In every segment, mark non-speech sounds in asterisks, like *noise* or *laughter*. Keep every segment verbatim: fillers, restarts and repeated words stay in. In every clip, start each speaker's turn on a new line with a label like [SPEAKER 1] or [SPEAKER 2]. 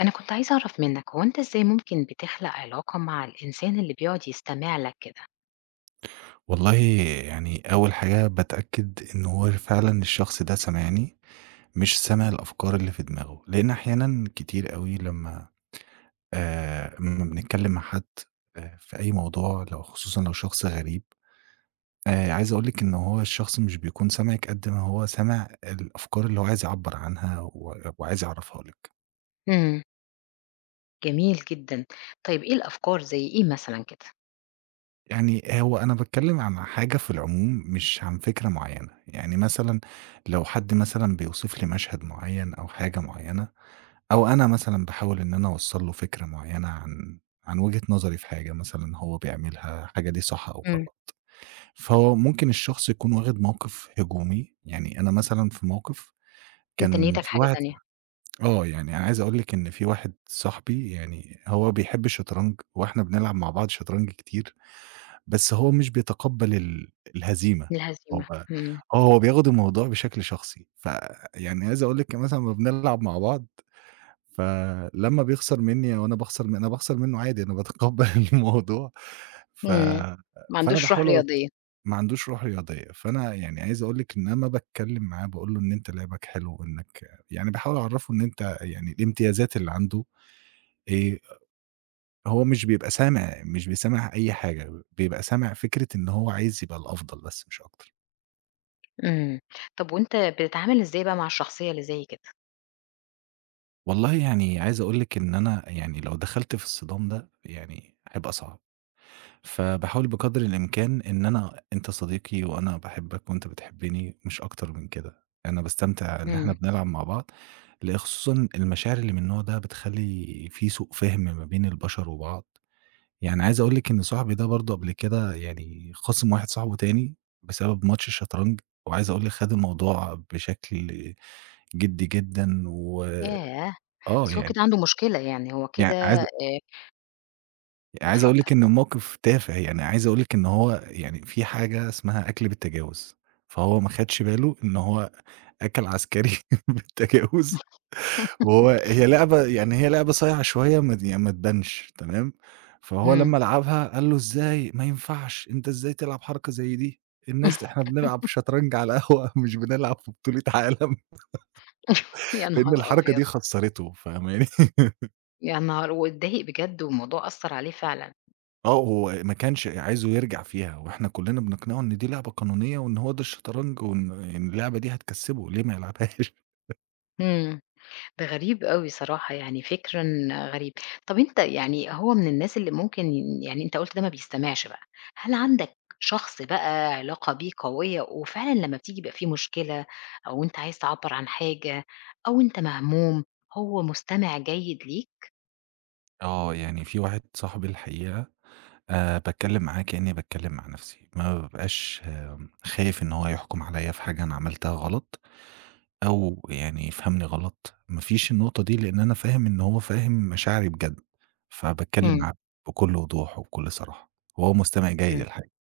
[SPEAKER 1] أنا كنت عايزة أعرف منك هو أنت إزاي ممكن بتخلق علاقة مع الإنسان اللي بيقعد يستمع لك كده؟
[SPEAKER 2] والله، يعني أول حاجة باتأكد إن هو فعلًا الشخص ده سامعني، مش سامع الأفكار اللي في دماغه، لإن أحيانًا كتير أوي لمّا آآ، لمّا بنتكلم مع حد، آآ، في أي موضوع لو خصوصًا لو شخص غريب، آآ، عايز أقول لِك إن هو الشخص مش بيكون سامعِك قد ما هو سامع الأفكار اللي هو عايز يعبّر عنها و وعايز يعرّفها لِك.
[SPEAKER 1] إمم. جميل جدًا. طيب إيه الأفكار زي إيه مثلًا كده؟
[SPEAKER 2] يعني هو أنا باتكلم عن حاجة في العموم مش عن فكرة معينة، يعني مثلًا لو حد مثلًا بيوصف لي مشهد معين أو حاجة معينة، أو أنا مثلًا باحاول إن أنا أوصّل له فكرة معيّنة عن عن وجهة نظري في حاجة مثلًا هو بيعملها، الحاجة دي صح أو
[SPEAKER 1] إمم.
[SPEAKER 2] غلط. فهو ممكن الشخص يكون واخد موقِف هجومي، يعني أنا مثلًا في موقِف
[SPEAKER 1] أنت
[SPEAKER 2] كان
[SPEAKER 1] نيتك
[SPEAKER 2] في
[SPEAKER 1] حاجة
[SPEAKER 2] واحد.
[SPEAKER 1] تانية.
[SPEAKER 2] آه، يعني انا عايز أقول لِك إن في واحد صاحبي، يعني هو بيحب الشطرنج وإحنا بنلعب مع بعض شطرنج كتير، بس هو مش بيتقبّل ال الهزيمة، هو
[SPEAKER 1] الهزيمة.
[SPEAKER 2] آه،
[SPEAKER 1] إمم.
[SPEAKER 2] هو بياخد الموضوع بشكل شخصي. فيعني عايز أقول لِك مثلًا أمّا بنلعب مع بعض، فلمّا بيخسر منّي أو أنا باخسر م أنا باخسر منّه عادي، أنا باتقبّل *laughs* الموضوع. ف
[SPEAKER 1] إمم. ما
[SPEAKER 2] فأنا
[SPEAKER 1] عندوش روح
[SPEAKER 2] باحاول أوص
[SPEAKER 1] رياضية.
[SPEAKER 2] ما عندوش روح رياضية، فأنا يعني عايز أقول لِك إن أنا باتكلّم معاه، باقول له إن أنت لعبك حلو، وإنّك يعني باحاول أعرّفه إن أنت يعني الإمتيازات اللي عنده إيه، هو مش بيبقى سامع، مش بيسمّع أي حاجة، بيبقى سامع فكرة إن هو عايز يبقى الأفضل بس مش أكتر.
[SPEAKER 1] إمم. طب وأنت بتتعامل إزاي بقى مع الشخصية اللي زي كده؟
[SPEAKER 2] والله، يعني عايز أقول لِك إن أنا يعني لو دخلت في الصِّدام ده يعني هيبقى صعب. فباحاول بقدر الإمكان إن أنا أنت صديقي وأنا باحبك وأنت بتحبني، مش أكتر من كده. أنا باستمتع إن إحنا
[SPEAKER 1] إمم.
[SPEAKER 2] بنلعب مع بعض. لأ، خصوصًا المشاعر اللي من النوع ده بتخلّي في سوء فِهم ما بين البشر وبعض. يعني عايز أقول لِك إن صاحبي ده برضه قبل كده يعني خاصم واحد صاحبه تاني بسبب ماتش الشطرنج، وعايز أقول لِك خَد الموضوع بشكل جدّي جدًا. و
[SPEAKER 1] ياه!
[SPEAKER 2] آه،
[SPEAKER 1] بس هو
[SPEAKER 2] يعني
[SPEAKER 1] كده عنده مشكلة يعني، هو
[SPEAKER 2] يع
[SPEAKER 1] كده
[SPEAKER 2] عايز
[SPEAKER 1] آآ
[SPEAKER 2] عايز أقول
[SPEAKER 1] اتفضل.
[SPEAKER 2] لِك إن الموقف تافه، يعني عايز أقول لِك إن هو يعني في حاجة اسمها أكل بالتجاوز، فهو ما خدش باله إن هو أكَل عسكري *laughs* بالتجاوز، وهو هي لعبة، يعني هي لعبة صايعة شوية، ما ت يعني ما تبانش تمام. فهو
[SPEAKER 1] إمم.
[SPEAKER 2] لمّا لعبها قال له: «إزاي؟ ما ينفعش، أنت إزاي تلعب حركة زي دي؟ الناس
[SPEAKER 1] *laughs*
[SPEAKER 2] إحنا بنلعب شطرنج على القهوة *laughs* مش بنلعب في بطولة عالم.»
[SPEAKER 1] يا
[SPEAKER 2] لإن
[SPEAKER 1] نهار
[SPEAKER 2] الحركة
[SPEAKER 1] أبيض!
[SPEAKER 2] دي خسّرته، فاهماني؟
[SPEAKER 1] يا نهار واتضايق بجد والموضوع أثّر عليه فعلًا.
[SPEAKER 2] آه، هو ما كانش عايزه يرجع فيها، وإحنا كلّنا بنقنعه إن دي لعبة قانونية وإن هو ده الشطرنج وإن إن اللعبة دي هتكسّبه، ليه ما يلعبهاش؟
[SPEAKER 1] إمم. ده غريب أوي صراحة، يعني فكرًا غريب. طَب أنت يعني هو من الناس اللي ممكن يعني أنت قُلت ده ما بيستمعش بقى، هل عندك شخص بقى علاقة بيه قوية وفعلًا لمّا بتيجي يبقى في مشكلة أو أنت عايز تعبّر عن حاجة أو أنت مهموم، هو مستمع جيد ليك؟
[SPEAKER 2] *laughs* آه، يعني في واحد صاحبي الحقيقة، آآ باتكلّم معاه كإنّي باتكلّم مع نَفْسي، ما بابقاش خايف إن هو يحكُم عليّا في حاجة أنا عملتها غلط أو يعني يفهمني غلط، ما فيش النقطة دي لإن أنا فاهم إن هو فاهم مشاعري بجد، فباتكلّم
[SPEAKER 1] إمم.
[SPEAKER 2] معاه بكل وضوح وبكل صراحة، وهو مستمع جيد
[SPEAKER 1] إمم.
[SPEAKER 2] الحقيقة.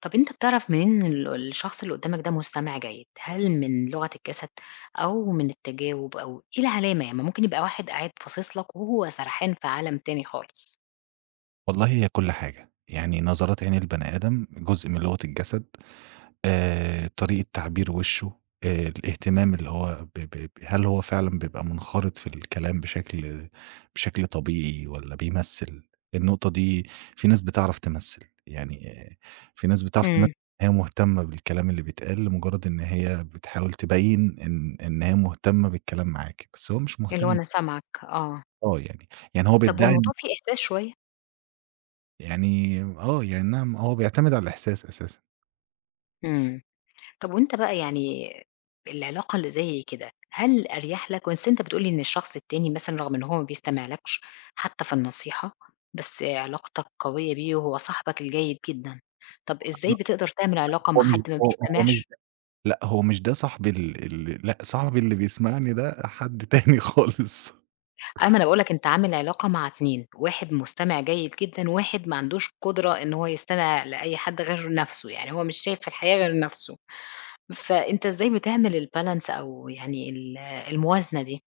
[SPEAKER 1] طَب أنت بتعرف منين ان ال الشخص اللي قدّامك ده مستمع جيد؟ هل من لغة الجسد أو من التجاوب أو إيه العلامة؟ يعني ما ممكن يبقى واحد قاعد باصص لك وهو سرحان في عالم تاني خالص.
[SPEAKER 2] والله، هي كل حاجة، يعني نظرات عين البني آدم جزء من لغة الجسد، آآ طريقة تعبير وشه، آآ الاهتمام اللي هو، ب ب ب هل هو فعلًا بيبقى منخرط في الكلام بشكل بشكل طبيعي والّا بيمثّل؟ النقطة دي، في ناس بتعرف تمثّل، يعني آه، في ناس بتعرف تمثّل
[SPEAKER 1] إمم.
[SPEAKER 2] إن هي مهتمة بالكلام اللي بيتقال، لمجرد إن هي بتحاول تبيّن إن إن هي مهتمة بالكلام معاك، بس هو مش
[SPEAKER 1] اللي هو
[SPEAKER 2] مهتم.
[SPEAKER 1] أنا سامعك، آه.
[SPEAKER 2] آه يعني، يعني هو
[SPEAKER 1] طب
[SPEAKER 2] بيدّعي إن،
[SPEAKER 1] والموضوع فيه إحساس شوية؟
[SPEAKER 2] يعني آه، يعني نعم، هو بيعتمد على الإحساس أساسًا.
[SPEAKER 1] إمم. طب وأنت بقى يعني العلاقة اللي زي كده، هل أريح لك بس أنت بتقول لي إن الشخص التاني مثلًا رغم إن هو ما بيستمعلكش حتى في النصيحة، بس علاقتك قوية بيه وهو صاحبك الجيد جدًا، طب إزاي
[SPEAKER 2] لأ،
[SPEAKER 1] بتقدر تعمل علاقة
[SPEAKER 2] هو
[SPEAKER 1] مع
[SPEAKER 2] مش
[SPEAKER 1] حد ما
[SPEAKER 2] هو هو مش
[SPEAKER 1] بيستمعش؟
[SPEAKER 2] لأ، هو مش ده صاحبي ال ال لأ، صاحبي اللي بيسمعني ده حد *laughs* تاني خالص.
[SPEAKER 1] أيوه، ما أنا باقول لك أنت عامل علاقة مع اثنين، واحد مستمع جيد جدًا، واحد ما عندوش قدرة إن هو يستمع لأي حد غير نَفْسه، يعني هو مش شايف في الحياة غير نَفْسه. فأنت إزاي بتعمل الbalance أو يعني ال الموازنة دي؟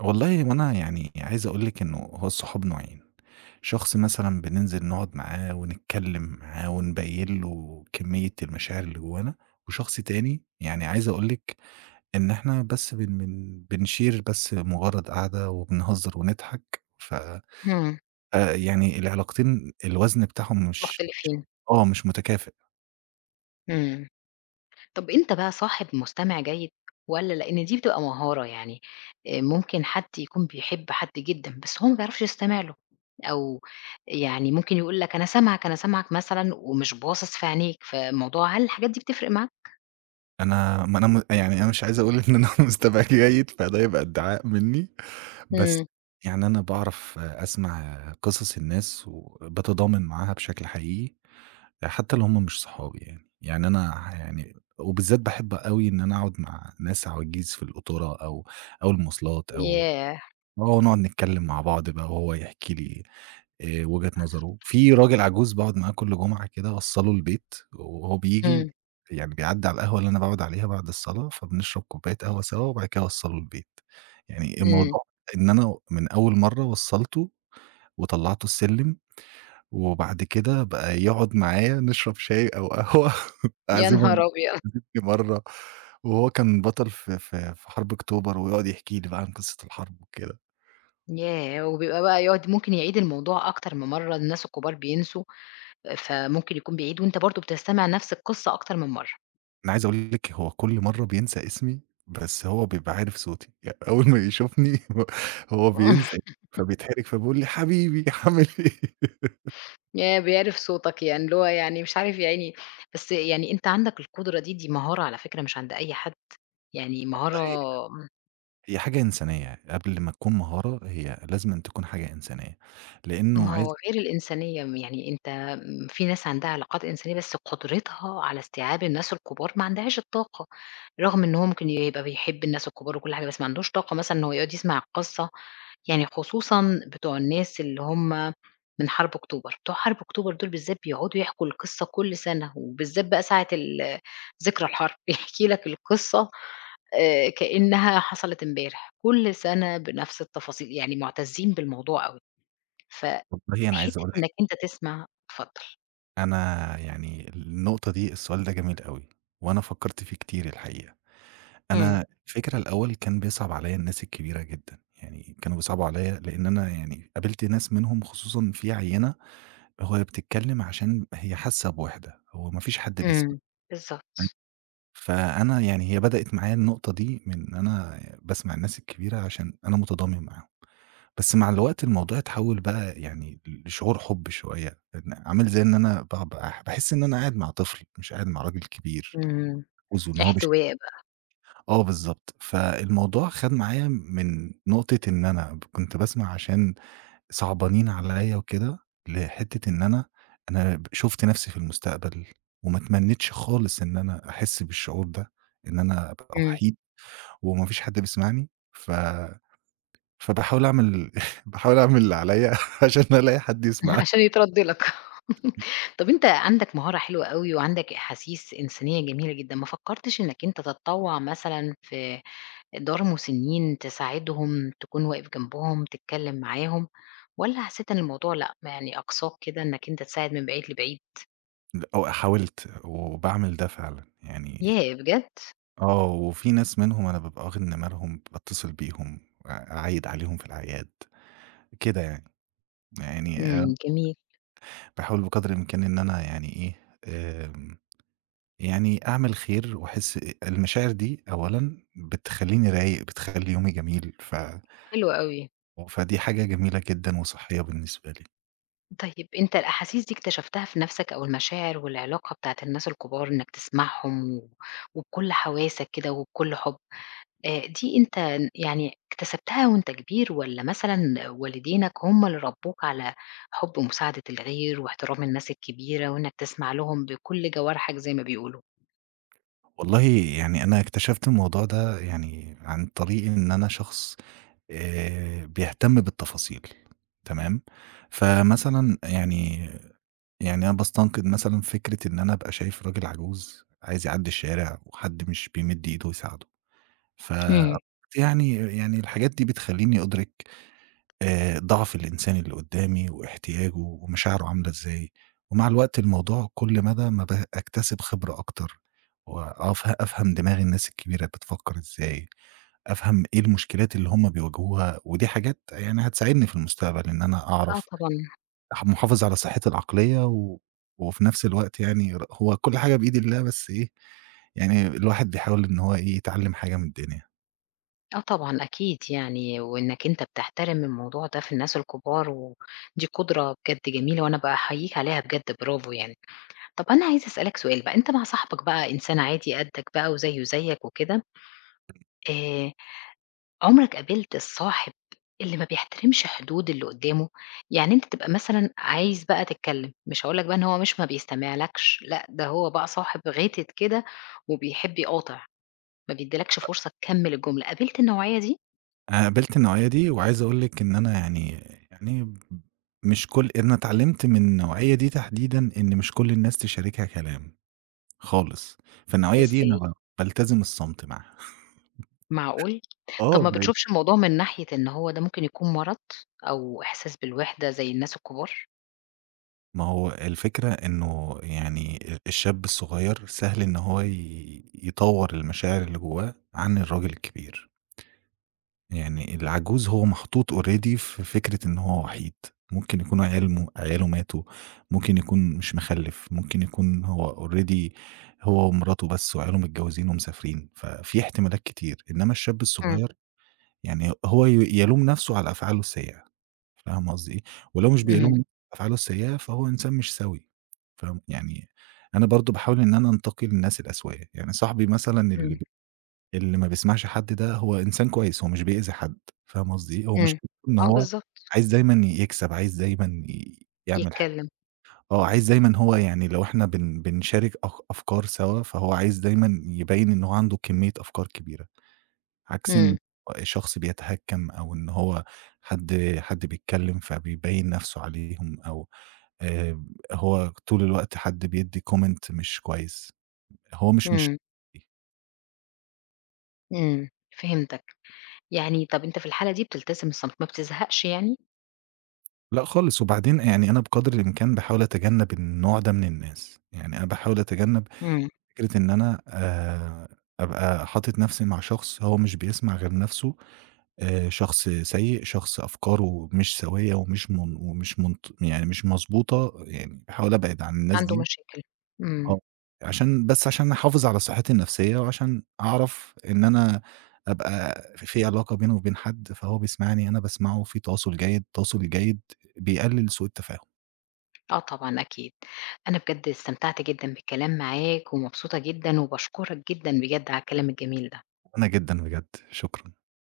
[SPEAKER 2] والله، وأنا يعني عايز أقول لِك إنه هو الصحاب نوعين، شخص مثلًا بننزل نقعد معاه ونتكلّم معاه ونبيّن له كمية المشاعر اللي جوانا، وشخص تاني يعني عايز أقول لِك إن إحنا بس بن بن بنshare بس مجرّد قعدة وبنهزر ونضحك. ف
[SPEAKER 1] إمم.
[SPEAKER 2] آآ يعني العلاقتين الوزن بتاعهم مش مش
[SPEAKER 1] مختلفين.
[SPEAKER 2] آه، مش متكافئ.
[SPEAKER 1] إمم. طَب أنت بقى صاحب مستمع جيد والّا لإن دي بتبقى مهارة يعني، آآ ممكن حد يكون بيحب حد جدًا، بس هو ما بيعرفش يستمع له، أو يعني ممكن يقول لك أنا سامعك، أنا سامعك مثلًا ومش باصص في عينيك، فالموضوع هل الحاجات دي بتفرق معاك؟
[SPEAKER 2] أنا ما أنا م يعني أنا مش عايز أقول إن أنا *laughs* مستمع جيد، فده يبقى ادعاء منّي، بس
[SPEAKER 1] إمم.
[SPEAKER 2] يعني أنا باعرف أسمع قصص الناس وباتضامن معاها بشكل حقيقي، حتّى لو هم مش صحابي، يعني. يعني أنا ح يعني وبالذات باحب أوي إن أنا أقعد مع ناس عواجيز في القطورة، أو أو المواصلات، أو
[SPEAKER 1] ياه!
[SPEAKER 2] آه، نقعد نتكلّم مع بعض بقى وهو يحكي لي آآ وجهة نظره. في راجل عجوز باقعد معاه كل جمعة كده، أوصّله البيت، وهو بييجي
[SPEAKER 1] إمم.
[SPEAKER 2] يعني بيعدّي على القهوة اللي أنا باقعد عليها بعد الصلاة، فبنشرب كوباية قهوة سوا وبعد كده أوصّله البيت. يعني
[SPEAKER 1] إمم.
[SPEAKER 2] الموضوع إن أنا من أول مرّة وصّلته وطلّعته السلِّم، وبعد كده بقى يقعد معايا نشرب شاي أو قهوة، *laughs*
[SPEAKER 1] يا
[SPEAKER 2] أعزمه
[SPEAKER 1] نهار أبيض!
[SPEAKER 2] *unintelligible* مرّة، وهو كان بطل في في في حرب أكتوبر، ويقعد يحكي لي بقى عن قصة الحرب وكده.
[SPEAKER 1] ياه! وبيبقى بقى يقعد ممكن يعيد الموضوع أكتر من مرة، الناس الكبار بينسوا فممكن يكون بعيد وأنت برضه بتستمع نفس القصة أكتر من مرّة.
[SPEAKER 2] أنا عايز أقول لِك هو كل مرّة بينسى اسمي، بس هو بيبقى عارف صوتي، يعني أول ما يشوفني *laughs* هو هو بينسى،
[SPEAKER 1] *laughs*
[SPEAKER 2] فبيتحرج، فبيقول لي: «حبيبي عامل إيه؟»
[SPEAKER 1] ياه! بيعرف صوتك يعني اللي هو يعني مش عارف يا عيني بس يعني أنت عندك القدرة دي، دي مهارة على فكرة مش عند أي حد، يعني مهارة
[SPEAKER 2] والله، *laughs* هي حاجة إنسانية، قبل ما تكون مهارة هي لازمًا تكون حاجة إنسانية، لإنه
[SPEAKER 1] ما
[SPEAKER 2] عايز.
[SPEAKER 1] هو غير الإنسانية، يعني أنت م في ناس عندها علاقات إنسانية بس قدرتها على استيعاب الناس الكبار ما عندهاش الطاقة، رغم إن هو ممكن يبقى بيحب الناس الكبار وكل حاجة، بس ما عندوش طاقة مثلًا إن هو يقعد يسمع القصة يعني خصوصًا بتوع الناس اللي هم من حرب أكتوبر، بتوع حرب أكتوبر دول بالذات بيقعدوا يحكوا القصة كل سنة، وبالذات بقى ساعة ال ذكرى الحرب *laughs* بيحكي لك القصة آآ كأنها حصلت امبارح، كل سنة بنفس التفاصيل، يعني مُعتزين بالموضوع أوي،
[SPEAKER 2] والله، أنا عايز
[SPEAKER 1] فحتّة
[SPEAKER 2] أقول لِك،
[SPEAKER 1] إنك أنت تسمع اتفضل.
[SPEAKER 2] أنا يعني النقطة دي، السؤال ده جميل أوي، وأنا فكّرت فيه كتير الحقيقة.
[SPEAKER 1] إمم.
[SPEAKER 2] أنا الفكرة الأول كان بيصعب عليّا الناس الكبيرة جدًا، يعني كانوا بيصعبوا عليّا لإن أنا يعني قابلت ناس منهم خصوصًا في عيّنة، هو هي بتتكلّم عشان هي حاسة بوِحدة، هو ما فيش حد بيسمع.
[SPEAKER 1] إمم. بالضبط.
[SPEAKER 2] فأنا يعني هي بدأت معايا النقطة دي من إن أنا باسمع الناس الكبيرة عشان أنا متضامن معاهم، بس مع الوقت الموضوع اتحوّل بقى يعني لشعور حُب شوية، إن عامل زي إن أنا ب باح باحس إن أنا قاعد مع طفل مش قاعد مع راجل كبير.
[SPEAKER 1] إمم.
[SPEAKER 2] وزُن هو بيش
[SPEAKER 1] احتواء بقى.
[SPEAKER 2] آه، بالضبط، فالموضوع خَد معايا من نقطة إن أنا ب كنت باسمع عشان صعبانين عليّا وكده، لحتّة إن أنا أنا ب شُفت نَفْسي في المستقبل، وما اتمنّيتش خالص إن أنا أحِس بالشعور ده، إن أنا أبقى
[SPEAKER 1] إمم.
[SPEAKER 2] وحيد وما فيش حد بيسمعني، ف فباحاول أعمل *laughs* باحاول أعمل اللي عليّا *laughs* عشان ألاقي حد
[SPEAKER 1] *laughs*
[SPEAKER 2] يسمعني.
[SPEAKER 1] عشان يترد لك. طب أنت عندك مهارة حلوة أوي وعندك أحاسيس إنسانية جميلة جدًا، ما فكّرتش إنّك أنت تتطوّع مثلًا في دار مسنّين، تساعدهم، تكون واقف جنبهم، تتكلّم معاهم والّا حسّيت إن الموضوع لأ، ما يعني أقصاك كده إنّك أنت تساعد من بعيد لبعيد؟
[SPEAKER 2] لأ، حاولت وباعمل ده فعلًا، يعني
[SPEAKER 1] ياه! بجد؟
[SPEAKER 2] آه، وفي ناس منهم أنا بابقى واخد نمرهم، باتصل بيهم، أ أعيّد عليهم في الأعياد، كده يعني. يعني آآ
[SPEAKER 1] إمم. جميل.
[SPEAKER 2] باحاول بقدر الإمكان إن أنا يعني إيه، آمم يعني أعمل خير وأحس المشاعر دي، أولًا بتخلّيني رايق، بتخلّي يومي جميل، ف
[SPEAKER 1] حلو أوي.
[SPEAKER 2] فدي حاجة جميلة جدًا وصحّية بالنسبة لي.
[SPEAKER 1] طيب أنت الأحاسيس دي اكتشفتها في نَفْسك أو المشاعر والعلاقة بتاعة الناس الكبار إنّك تسمعهم و وبكل حواسك كده وبكل حُب. آآ دي أنت ن يعني اكتسبتها وأنت كبير والّا مثلًا والدينك هم اللي ربّوك على حُب مساعدة الغير واحترام الناس الكبيرة وإنّك تسمع لهم بكل جوارحك زي ما بيقولوا؟
[SPEAKER 2] والله، يعني أنا اكتشفت الموضوع ده يعني عن طريق إن أنا شخص آآ بيهتم بالتفاصيل، تمام؟ فمثلًا يعني يعني أنا باستنقد مثلًا فكرة إن أنا أبقى شايف راجل عجوز عايز يعدّي الشارع وحد مش بيمِد إيده يساعده. ف
[SPEAKER 1] إمم.
[SPEAKER 2] يعني يعني الحاجات دي بتخلّيني أدرك آآ ضعف الإنسان اللي قدّامي واحتياجه ومشاعره عاملة إزاي، ومع الوقت الموضوع كل مدى ما ب أكتسب خبرة أكتر، وأف أفهم دماغ الناس الكبيرة بتفكّر إزاي، أفهم إيه المشكلات اللي هم بيواجهوها، ودي حاجات يعني هتساعدني في المستقبل إن أنا
[SPEAKER 1] آه
[SPEAKER 2] أعرف
[SPEAKER 1] طبعًا.
[SPEAKER 2] أح محافظ على صحّتي العقلية، و وفي نفس الوقت يعني ر هو كل حاجة بإيد الله، بس إيه، يعني الواحد بيحاول إن هو إيه، يتعلّم حاجة من الدنيا.
[SPEAKER 1] آه طبعًا أكيد يعني وإنّك أنت بتحترم الموضوع ده في الناس الكبار ودي قدرة بجد جميلة وأنا باحييك عليها بجد برافو يعني. طَب أنا عايزة أسألك سؤال بقى، أنت مع صاحبك بقى إنسان عادي قدّك بقى وزيه زيّك وكده آآ عمرك قابلت الصاحب اللي ما بيحترمش حدود اللي قدّامه؟ يعني أنت تبقى مثلًا عايز بقى تتكلّم، مش هاقول لك بقى إن هو مش ما بيستمعلكش، لأ ده هو بقى صاحب غِتِت كده وبيحب يقاطع، ما بيدّيلكش فرصة تكمّل الجملة، قابلت النوعية دي؟
[SPEAKER 2] أنا قابلت النوعية دي، وعايز أقول لِك إن أنا يعني يعني ب مش كل، أنا اتعلمت من النوعية دي تحديدًا إن مش كل الناس تشاركها كلام خالص، فالنوعية دي أنا
[SPEAKER 1] إزاي؟
[SPEAKER 2] ب بالتزم الصمت معاها.
[SPEAKER 1] معقول!
[SPEAKER 2] آه.
[SPEAKER 1] طَب ما
[SPEAKER 2] ب
[SPEAKER 1] بتشوفش الموضوع من ناحية إن هو ده ممكن يكون مرض أو إحساس بالوحدة زي الناس الكبار؟
[SPEAKER 2] ما هو الفكرة إنه يعني ال الشاب الصغير سهل إن هو ي يطوّر المشاعر اللي جوّاه عن الراجل الكبير. يعني العجوز هو محطوط already في فكرة إن هو وحيد، ممكن يكون عيال م عياله ماتوا، ممكن يكون مش مخلّف، ممكن يكون هو already هو ومراته بس وعياله متجوزين ومسافرين، ففي احتمالات كتير، إنما الشاب
[SPEAKER 1] إمم.
[SPEAKER 2] الصغير يعني هو ي يلوم نفسه على أفعاله السيئة، فاهمة قصدي إيه؟ ولو مش
[SPEAKER 1] إمم.
[SPEAKER 2] بيلوم أفعاله السيئة، فهو إنسان مش سوي، فاهم يعني. أنا برضه باحاول إن أنا أنتقي للناس الأسوياء، يعني صاحبي مثلًا
[SPEAKER 1] إمم.
[SPEAKER 2] اللي اللي ما بيسمعش حد، ده هو إنسان كويس، هو مش بيأذي حد، فاهم قصدي؟ إيه؟ هو
[SPEAKER 1] إمم.
[SPEAKER 2] مشكلته إن
[SPEAKER 1] آه
[SPEAKER 2] هو
[SPEAKER 1] بالضبط.
[SPEAKER 2] عايز دايمًا يكسب، عايز دايمًا ي يعمل حاجة،
[SPEAKER 1] يتكلّم.
[SPEAKER 2] آه، عايز دايمًا هو، يعني لو إحنا بن بنشارك أخ أفكار سوا، فهو عايز دايمًا يبيّن إن هو عنده كمية أفكار كبيرة، عكس إن
[SPEAKER 1] إمم.
[SPEAKER 2] شخص بيتهكم أو إن هو حد حد بيتكلم فبيبيّن نَفْسه عليهم أو، آآ، هو طول الوقت حد بيدّي comment مش كويس، هو مش مش.
[SPEAKER 1] إمم. إمم. فهمتك. يعني طَب أنت في الحالة دي بتلتزم الصمت، ما بتزهقش يعني؟
[SPEAKER 2] لأ خالص، وبعدين يعني أنا بقدر الإمكان باحاول أتجنب النوع ده من الناس، يعني أنا باحاول أتجنب
[SPEAKER 1] إمم.
[SPEAKER 2] فكرة إن أنا، آآ، أبقى حاطط نفْسي مع شخص هو مش بيسمع غير نفْسه، آآ، شخص سيء، شخص أفكاره مش سويّة ومش من ومش منط يعني مش مضبوطة، يعني باحاول أبعد عن الناس
[SPEAKER 1] عنده
[SPEAKER 2] دي،
[SPEAKER 1] مشاكل. إمم.
[SPEAKER 2] آه، عشان، بس عشان أحافظ على صحتي النفْسية، وعشان أعرف إن أنا أبقى في علاقة بيني وبين حد، فهو بيسمعني، أنا باسمعه، في تواصل جيد، التواصل الجيد بيقلل سوء التفاهم.
[SPEAKER 1] آه طبعًا أكيد. أنا بجد استمتعت جدًا بالكلام معاك ومبسوطة جدًا وباشكرك جدًا بجد على الكلام الجميل ده.
[SPEAKER 2] أنا جدًا بجد، شكرًا.